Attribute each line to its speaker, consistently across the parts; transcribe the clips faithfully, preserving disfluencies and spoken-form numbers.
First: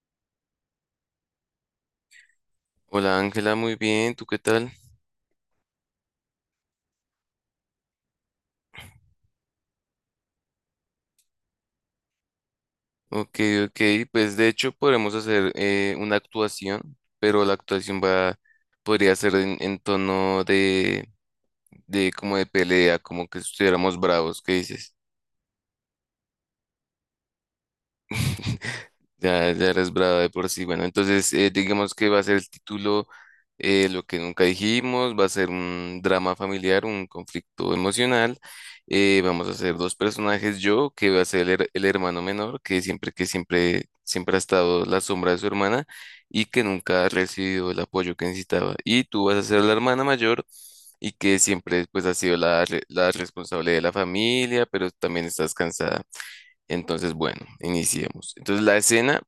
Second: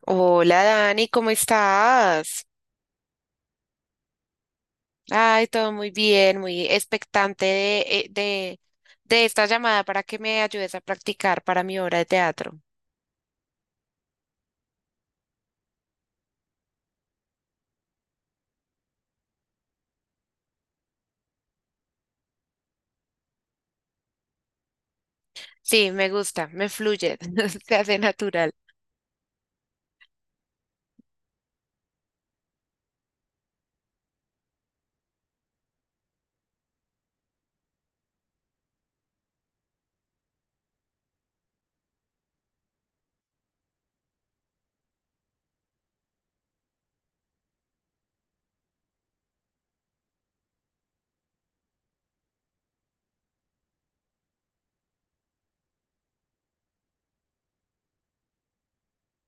Speaker 1: Hola Dani, ¿cómo estás?
Speaker 2: Hola Ángela, muy bien, ¿tú qué tal?
Speaker 1: Ay, todo muy bien, muy expectante de, eh, de, de esta llamada para que me ayudes a practicar para mi obra de teatro.
Speaker 2: Ok, ok, pues de hecho podemos hacer eh, una actuación, pero la actuación va, podría ser en, en tono de, de como de pelea, como que estuviéramos bravos, ¿qué dices?
Speaker 1: Sí, me gusta, me fluye, se hace natural.
Speaker 2: Ya, ya eres brava de por sí. Bueno, entonces eh, digamos que va a ser el título eh, Lo que nunca dijimos, va a ser un drama familiar, un conflicto emocional. eh, vamos a hacer dos personajes, yo, que va a ser el, her- el hermano menor, que siempre, que siempre, siempre ha estado la sombra de su hermana y que nunca ha recibido el apoyo que necesitaba. Y tú vas a ser la hermana mayor y que siempre pues ha sido la, re- la responsable de la familia, pero también estás cansada. Entonces, bueno, iniciemos. Entonces, la escena,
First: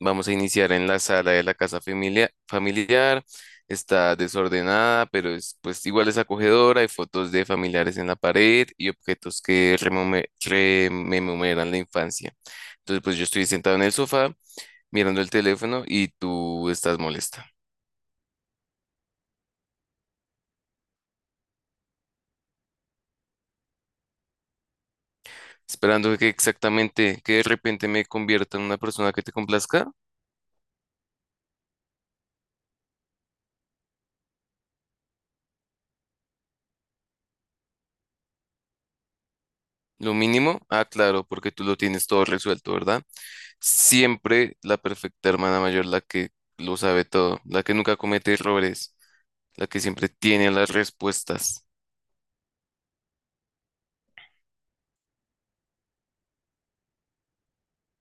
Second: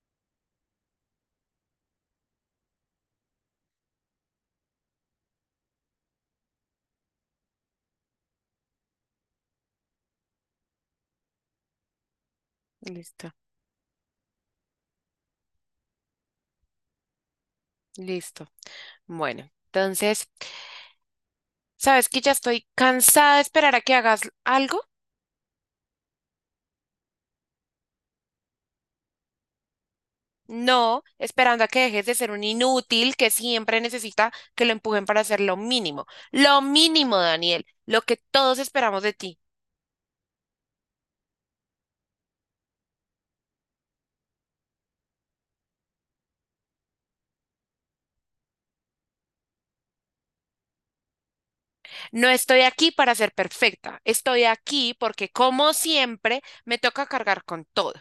Speaker 2: vamos a iniciar en la sala de la casa familia- familiar. Está desordenada, pero es, pues igual es acogedora. Hay fotos de familiares en la pared y objetos que remome- rememoran la infancia. Entonces, pues yo
Speaker 1: Listo,
Speaker 2: estoy sentado en el sofá mirando el teléfono y tú estás molesta,
Speaker 1: listo. Bueno, entonces, ¿sabes que ya estoy cansada de esperar a que hagas algo?
Speaker 2: esperando que exactamente, que de repente me convierta en una persona que te complazca.
Speaker 1: No, esperando a que dejes de ser un inútil que siempre necesita que lo empujen para hacer lo mínimo. Lo mínimo, Daniel, lo que todos esperamos de ti.
Speaker 2: Lo mínimo, ah, claro, porque tú lo tienes todo resuelto, ¿verdad? Siempre la perfecta hermana mayor, la que lo sabe todo, la que nunca comete errores, la que siempre tiene las respuestas.
Speaker 1: No estoy aquí para ser perfecta, estoy aquí porque como siempre me toca cargar con todo.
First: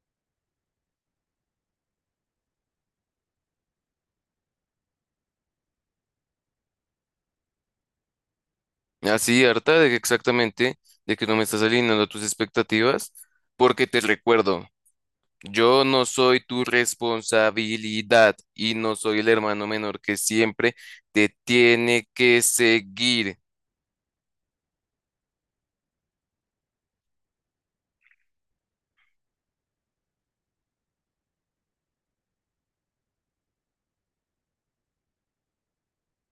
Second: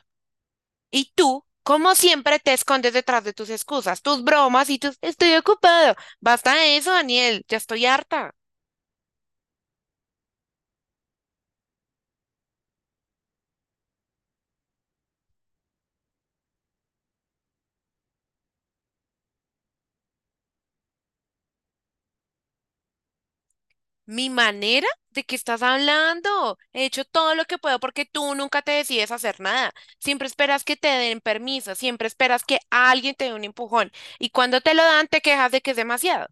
Speaker 1: Y tú, como siempre, te escondes detrás de tus excusas, tus bromas y tus estoy ocupado. Basta de eso, Daniel, ya estoy harta.
Speaker 2: Así, harta de que exactamente, de que no me estás alineando a tus expectativas, porque te recuerdo, yo no soy tu responsabilidad y no soy el hermano menor que siempre te tiene que seguir.
Speaker 1: Mi manera. ¿De qué estás hablando? He hecho todo lo que puedo porque tú nunca te decides hacer nada. Siempre esperas que te den permiso, siempre esperas que alguien te dé un empujón. Y cuando te lo dan, te quejas de que es demasiado.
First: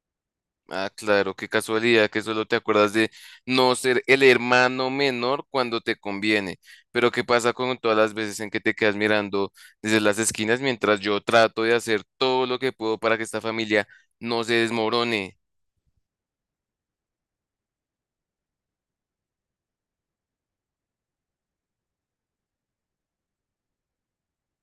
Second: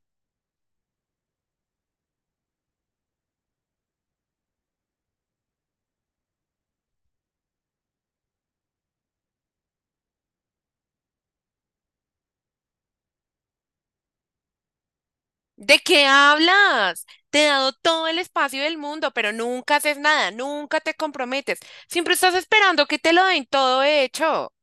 Speaker 2: Ah, claro, qué casualidad que solo te acuerdas de no ser el hermano menor cuando te conviene. Pero ¿qué pasa con todas las veces en que te quedas mirando desde las esquinas mientras yo trato de hacer todo lo que puedo para que esta familia no se desmorone?
Speaker 1: ¿De qué hablas? Te he dado todo el espacio del mundo, pero nunca haces nada, nunca te comprometes. Siempre estás esperando que te lo den todo hecho.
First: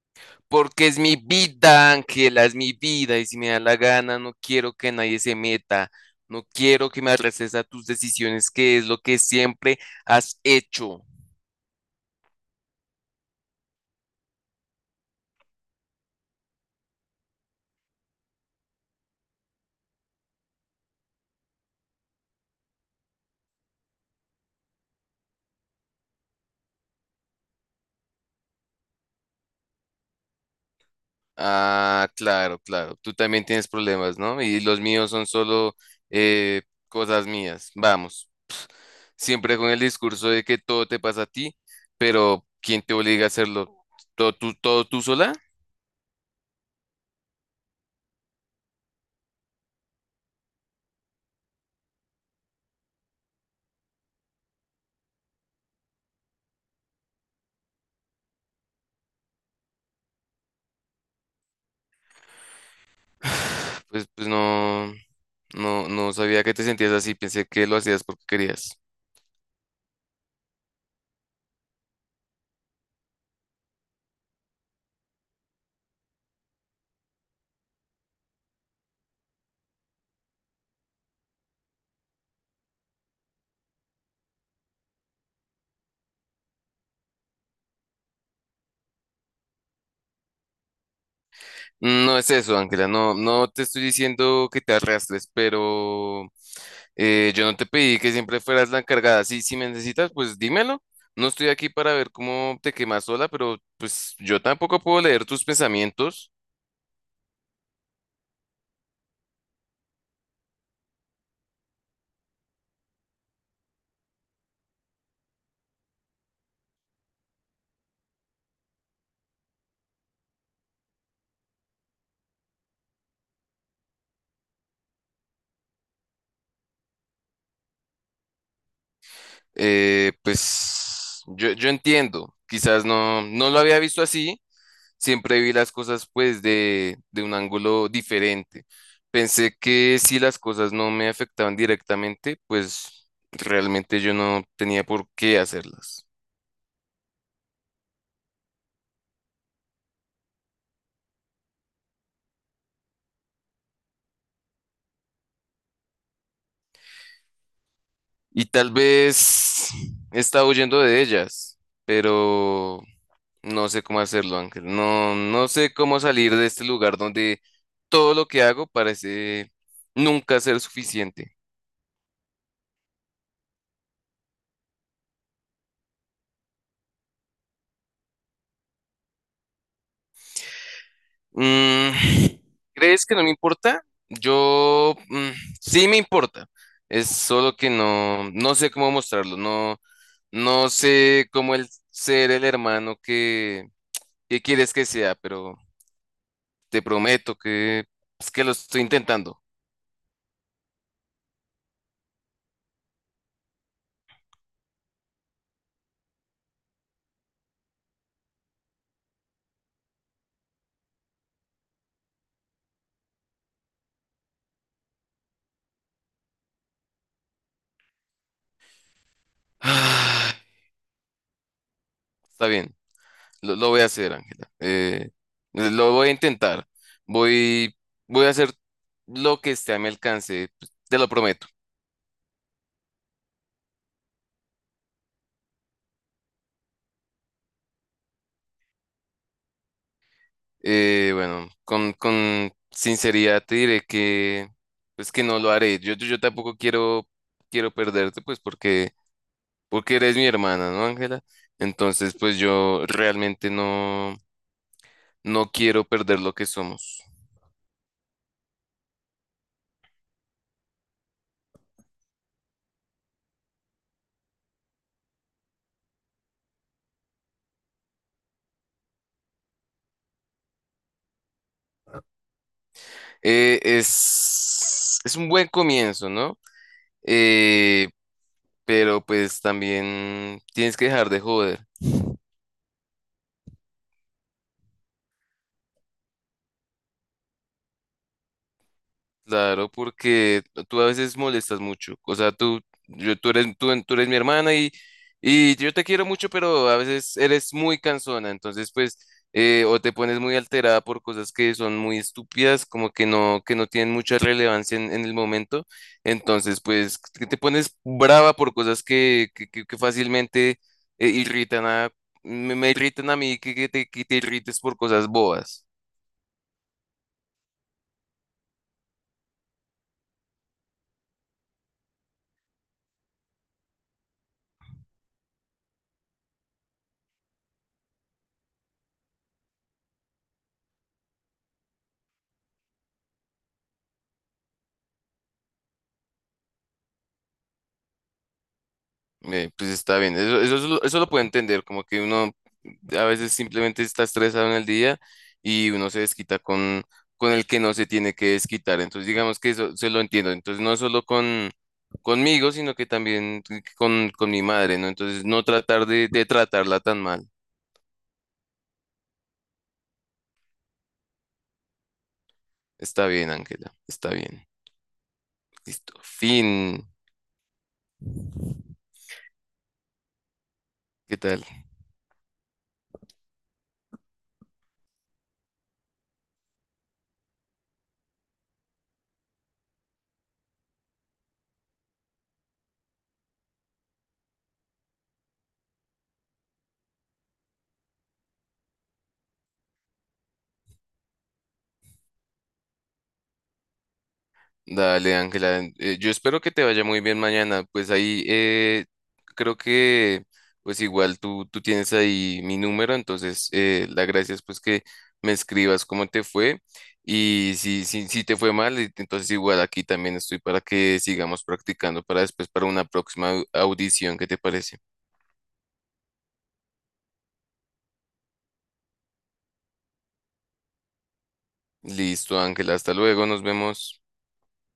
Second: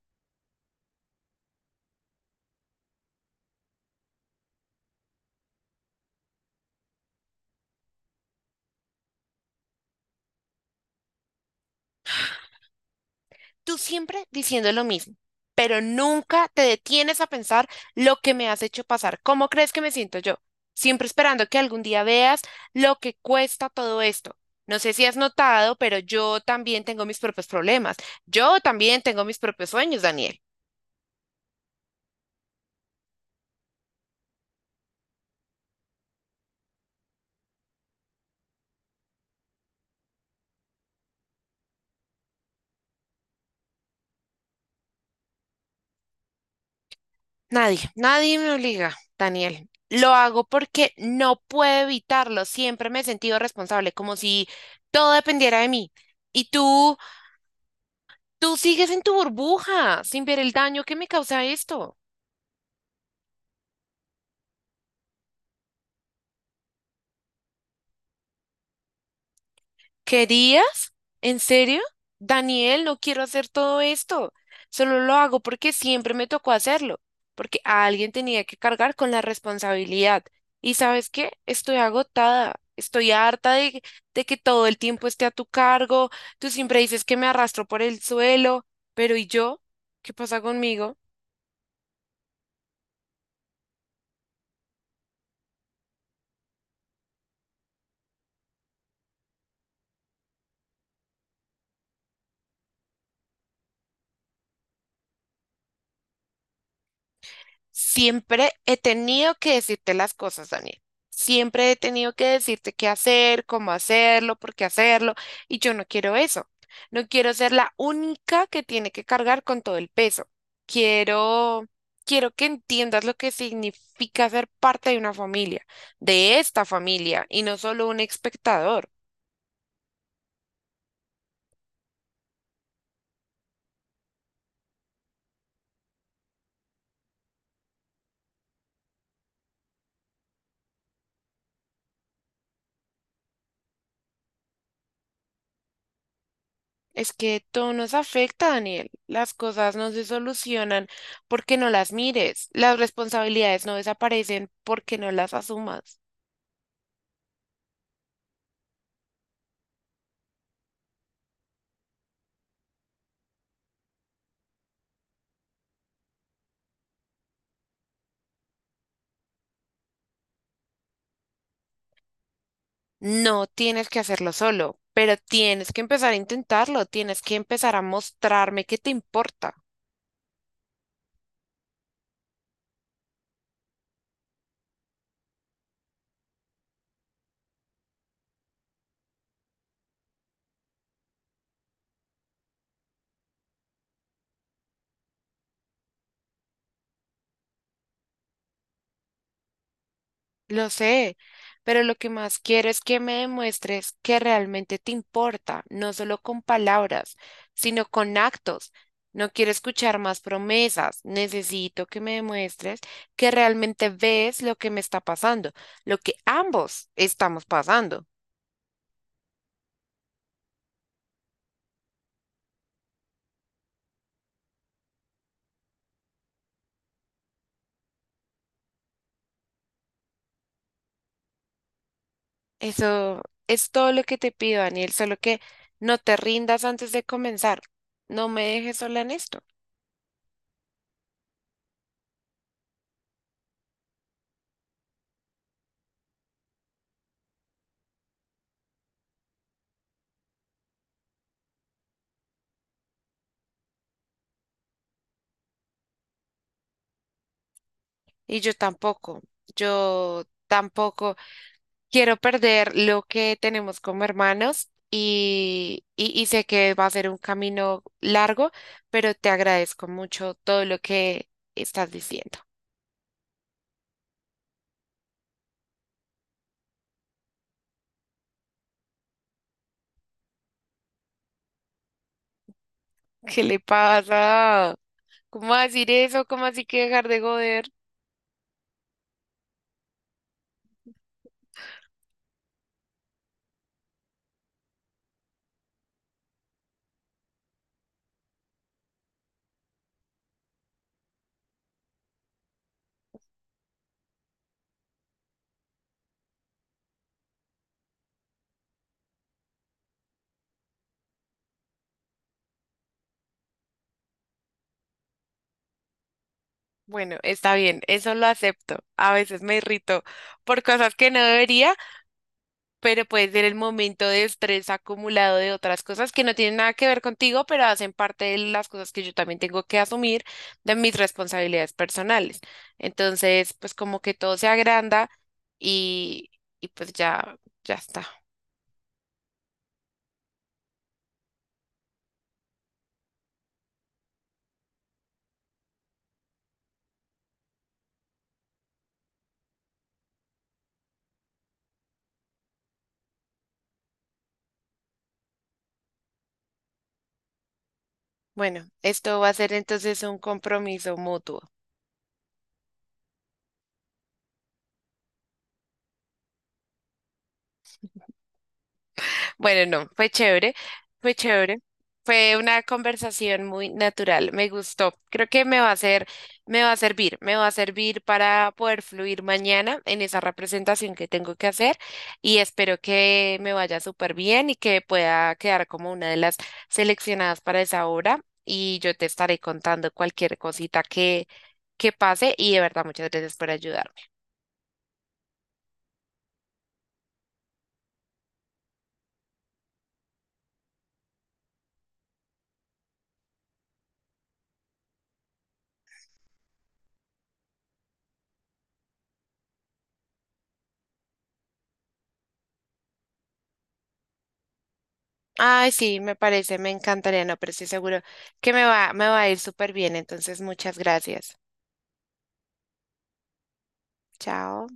Speaker 2: Porque es mi vida, Ángela, es mi vida y si me da la gana no quiero que nadie se meta. No quiero que me arrestes a tus decisiones, que es lo que siempre has hecho.
Speaker 1: Tú siempre diciendo lo mismo, pero nunca te detienes a pensar lo que me has hecho pasar. ¿Cómo crees que me siento yo? Siempre esperando que algún día veas lo que cuesta todo esto. No sé si has notado, pero yo también tengo mis propios problemas. Yo también tengo mis propios sueños, Daniel.
Speaker 2: Ah, claro, claro. Tú también tienes problemas, ¿no? Y los míos son solo eh, cosas mías. Vamos. Siempre con el discurso de que todo te pasa a ti, pero ¿quién te obliga a hacerlo? ¿Todo tú, todo tú sola?
Speaker 1: Nadie, nadie me obliga, Daniel. Lo hago porque no puedo evitarlo. Siempre me he sentido responsable, como si todo dependiera de mí. Y tú, tú sigues en tu burbuja sin ver el daño que me causa esto.
Speaker 2: Pues, pues no, no, no sabía que te sentías así. Pensé que lo hacías porque querías.
Speaker 1: ¿Querías? ¿En serio? Daniel, no quiero hacer todo esto. Solo lo hago porque siempre me tocó hacerlo, porque a alguien tenía que cargar con la responsabilidad. ¿Y sabes qué? Estoy agotada. Estoy harta de, de que todo el tiempo esté a tu cargo. Tú siempre dices que me arrastro por el suelo, pero ¿y yo? ¿Qué pasa conmigo?
Speaker 2: No es eso, Ángela, no, no te estoy diciendo que te arrastres, pero eh, yo no te pedí que siempre fueras la encargada. Sí, si me necesitas, pues dímelo. No estoy aquí para ver cómo te quemas sola, pero pues yo tampoco puedo leer tus pensamientos.
Speaker 1: Siempre he tenido que decirte las cosas, Daniel. Siempre he tenido que decirte qué hacer, cómo hacerlo, por qué hacerlo, y yo no quiero eso. No quiero ser la única que tiene que cargar con todo el peso. Quiero, quiero que entiendas lo que significa ser parte de una familia, de esta familia, y no solo un espectador.
Speaker 2: Eh, pues yo, yo entiendo, quizás no, no lo había visto así, siempre vi las cosas pues de, de un ángulo diferente. Pensé que si las cosas no me afectaban directamente, pues realmente yo no tenía por qué hacerlas.
Speaker 1: Es que todo nos afecta, Daniel. Las cosas no se solucionan porque no las mires. Las responsabilidades no desaparecen porque no las asumas.
Speaker 2: Y tal vez he estado huyendo de ellas, pero no sé cómo hacerlo, Ángel. No, no sé cómo salir de este lugar donde todo lo que hago parece nunca ser suficiente.
Speaker 1: No tienes que hacerlo solo, pero tienes que empezar a intentarlo. Tienes que empezar a mostrarme que te importa.
Speaker 2: Mm, ¿crees que no me importa? Yo mm, sí me importa. Es solo que no, no sé cómo mostrarlo. No, no sé cómo el ser el hermano que, que quieres que sea, pero te prometo que es que lo estoy intentando.
Speaker 1: Lo sé, pero lo que más quiero es que me demuestres que realmente te importa, no solo con palabras, sino con actos. No quiero escuchar más promesas, necesito que me demuestres que realmente ves lo que me está pasando, lo que ambos estamos pasando.
Speaker 2: Ah, está bien, lo, lo voy a hacer, Ángela. Eh, lo voy a intentar. Voy, voy a hacer lo que esté a mi alcance. Te lo prometo.
Speaker 1: Eso es todo lo que te pido, Daniel, solo que no te rindas antes de comenzar. No me dejes sola en esto.
Speaker 2: Eh, bueno, con, con sinceridad te diré que, pues que no lo haré. Yo, yo, yo tampoco quiero, quiero perderte, pues porque, porque eres mi hermana, ¿no, Ángela? Entonces, pues yo realmente no, no quiero perder lo que somos.
Speaker 1: Y yo tampoco, yo tampoco. Quiero perder lo que tenemos como hermanos y, y, y sé que va a ser un camino largo, pero te agradezco mucho todo lo que estás diciendo.
Speaker 2: Eh, es, es un buen comienzo, ¿no? Eh, pero pues también tienes que dejar de joder.
Speaker 1: ¿Qué le pasa? ¿Cómo va a decir eso? ¿Cómo así que dejar de joder?
Speaker 2: Claro, porque tú a veces molestas mucho. O sea, tú, yo, tú eres, tú, tú eres mi hermana y, y yo te quiero mucho, pero a veces eres muy cansona. Entonces, pues, eh, o te pones muy alterada por cosas que son muy estúpidas, como que no, que no tienen mucha relevancia en, en el momento. Entonces, pues, que te pones brava por cosas que, que, que- que fácilmente eh, irritan a, me, me irritan a mí, que, que te, que te irrites por cosas bobas.
Speaker 1: Bueno, está bien, eso lo acepto. A veces me irrito por cosas que no debería, pero puede ser el momento de estrés acumulado de otras cosas que no tienen nada que ver contigo, pero hacen parte de las cosas que yo también tengo que asumir de mis responsabilidades personales. Entonces, pues como que todo se agranda y, y pues ya, ya está.
Speaker 2: Eh, pues está bien, eso, eso, eso lo eso lo puedo entender, como que uno a veces simplemente está estresado en el día y uno se desquita con, con el que no se tiene que desquitar, entonces digamos que eso se lo entiendo, entonces no solo con conmigo, sino que también con, con mi madre, ¿no? Entonces no tratar de, de tratarla tan mal.
Speaker 1: Bueno, esto va a ser entonces un compromiso mutuo.
Speaker 2: Está bien, Ángela, está bien. Listo, fin.
Speaker 1: Bueno, no, fue chévere, fue
Speaker 2: ¿Qué tal?
Speaker 1: chévere. Fue una conversación muy natural, me gustó. Creo que me va a hacer, me va a servir, me va a servir para poder fluir mañana en esa representación que tengo que hacer y espero que me vaya súper bien y que pueda quedar como una de las seleccionadas para esa obra y yo te estaré contando cualquier cosita que, que pase y de verdad muchas gracias por ayudar.
Speaker 2: Dale, Ángela. eh, yo espero que te vaya muy bien mañana. Pues ahí eh, creo que pues igual tú, tú tienes ahí mi número, entonces eh, la gracia es pues que me escribas cómo te fue y si, si, si te fue mal, y entonces igual aquí también estoy para que sigamos practicando para después para una próxima au- audición. ¿Qué te parece?
Speaker 1: Ay, sí, me parece, me encantaría, no, pero estoy seguro que me va, me va a ir súper bien. Entonces, muchas gracias.
Speaker 2: Listo, Ángela. Hasta luego, nos vemos.
Speaker 1: Chao.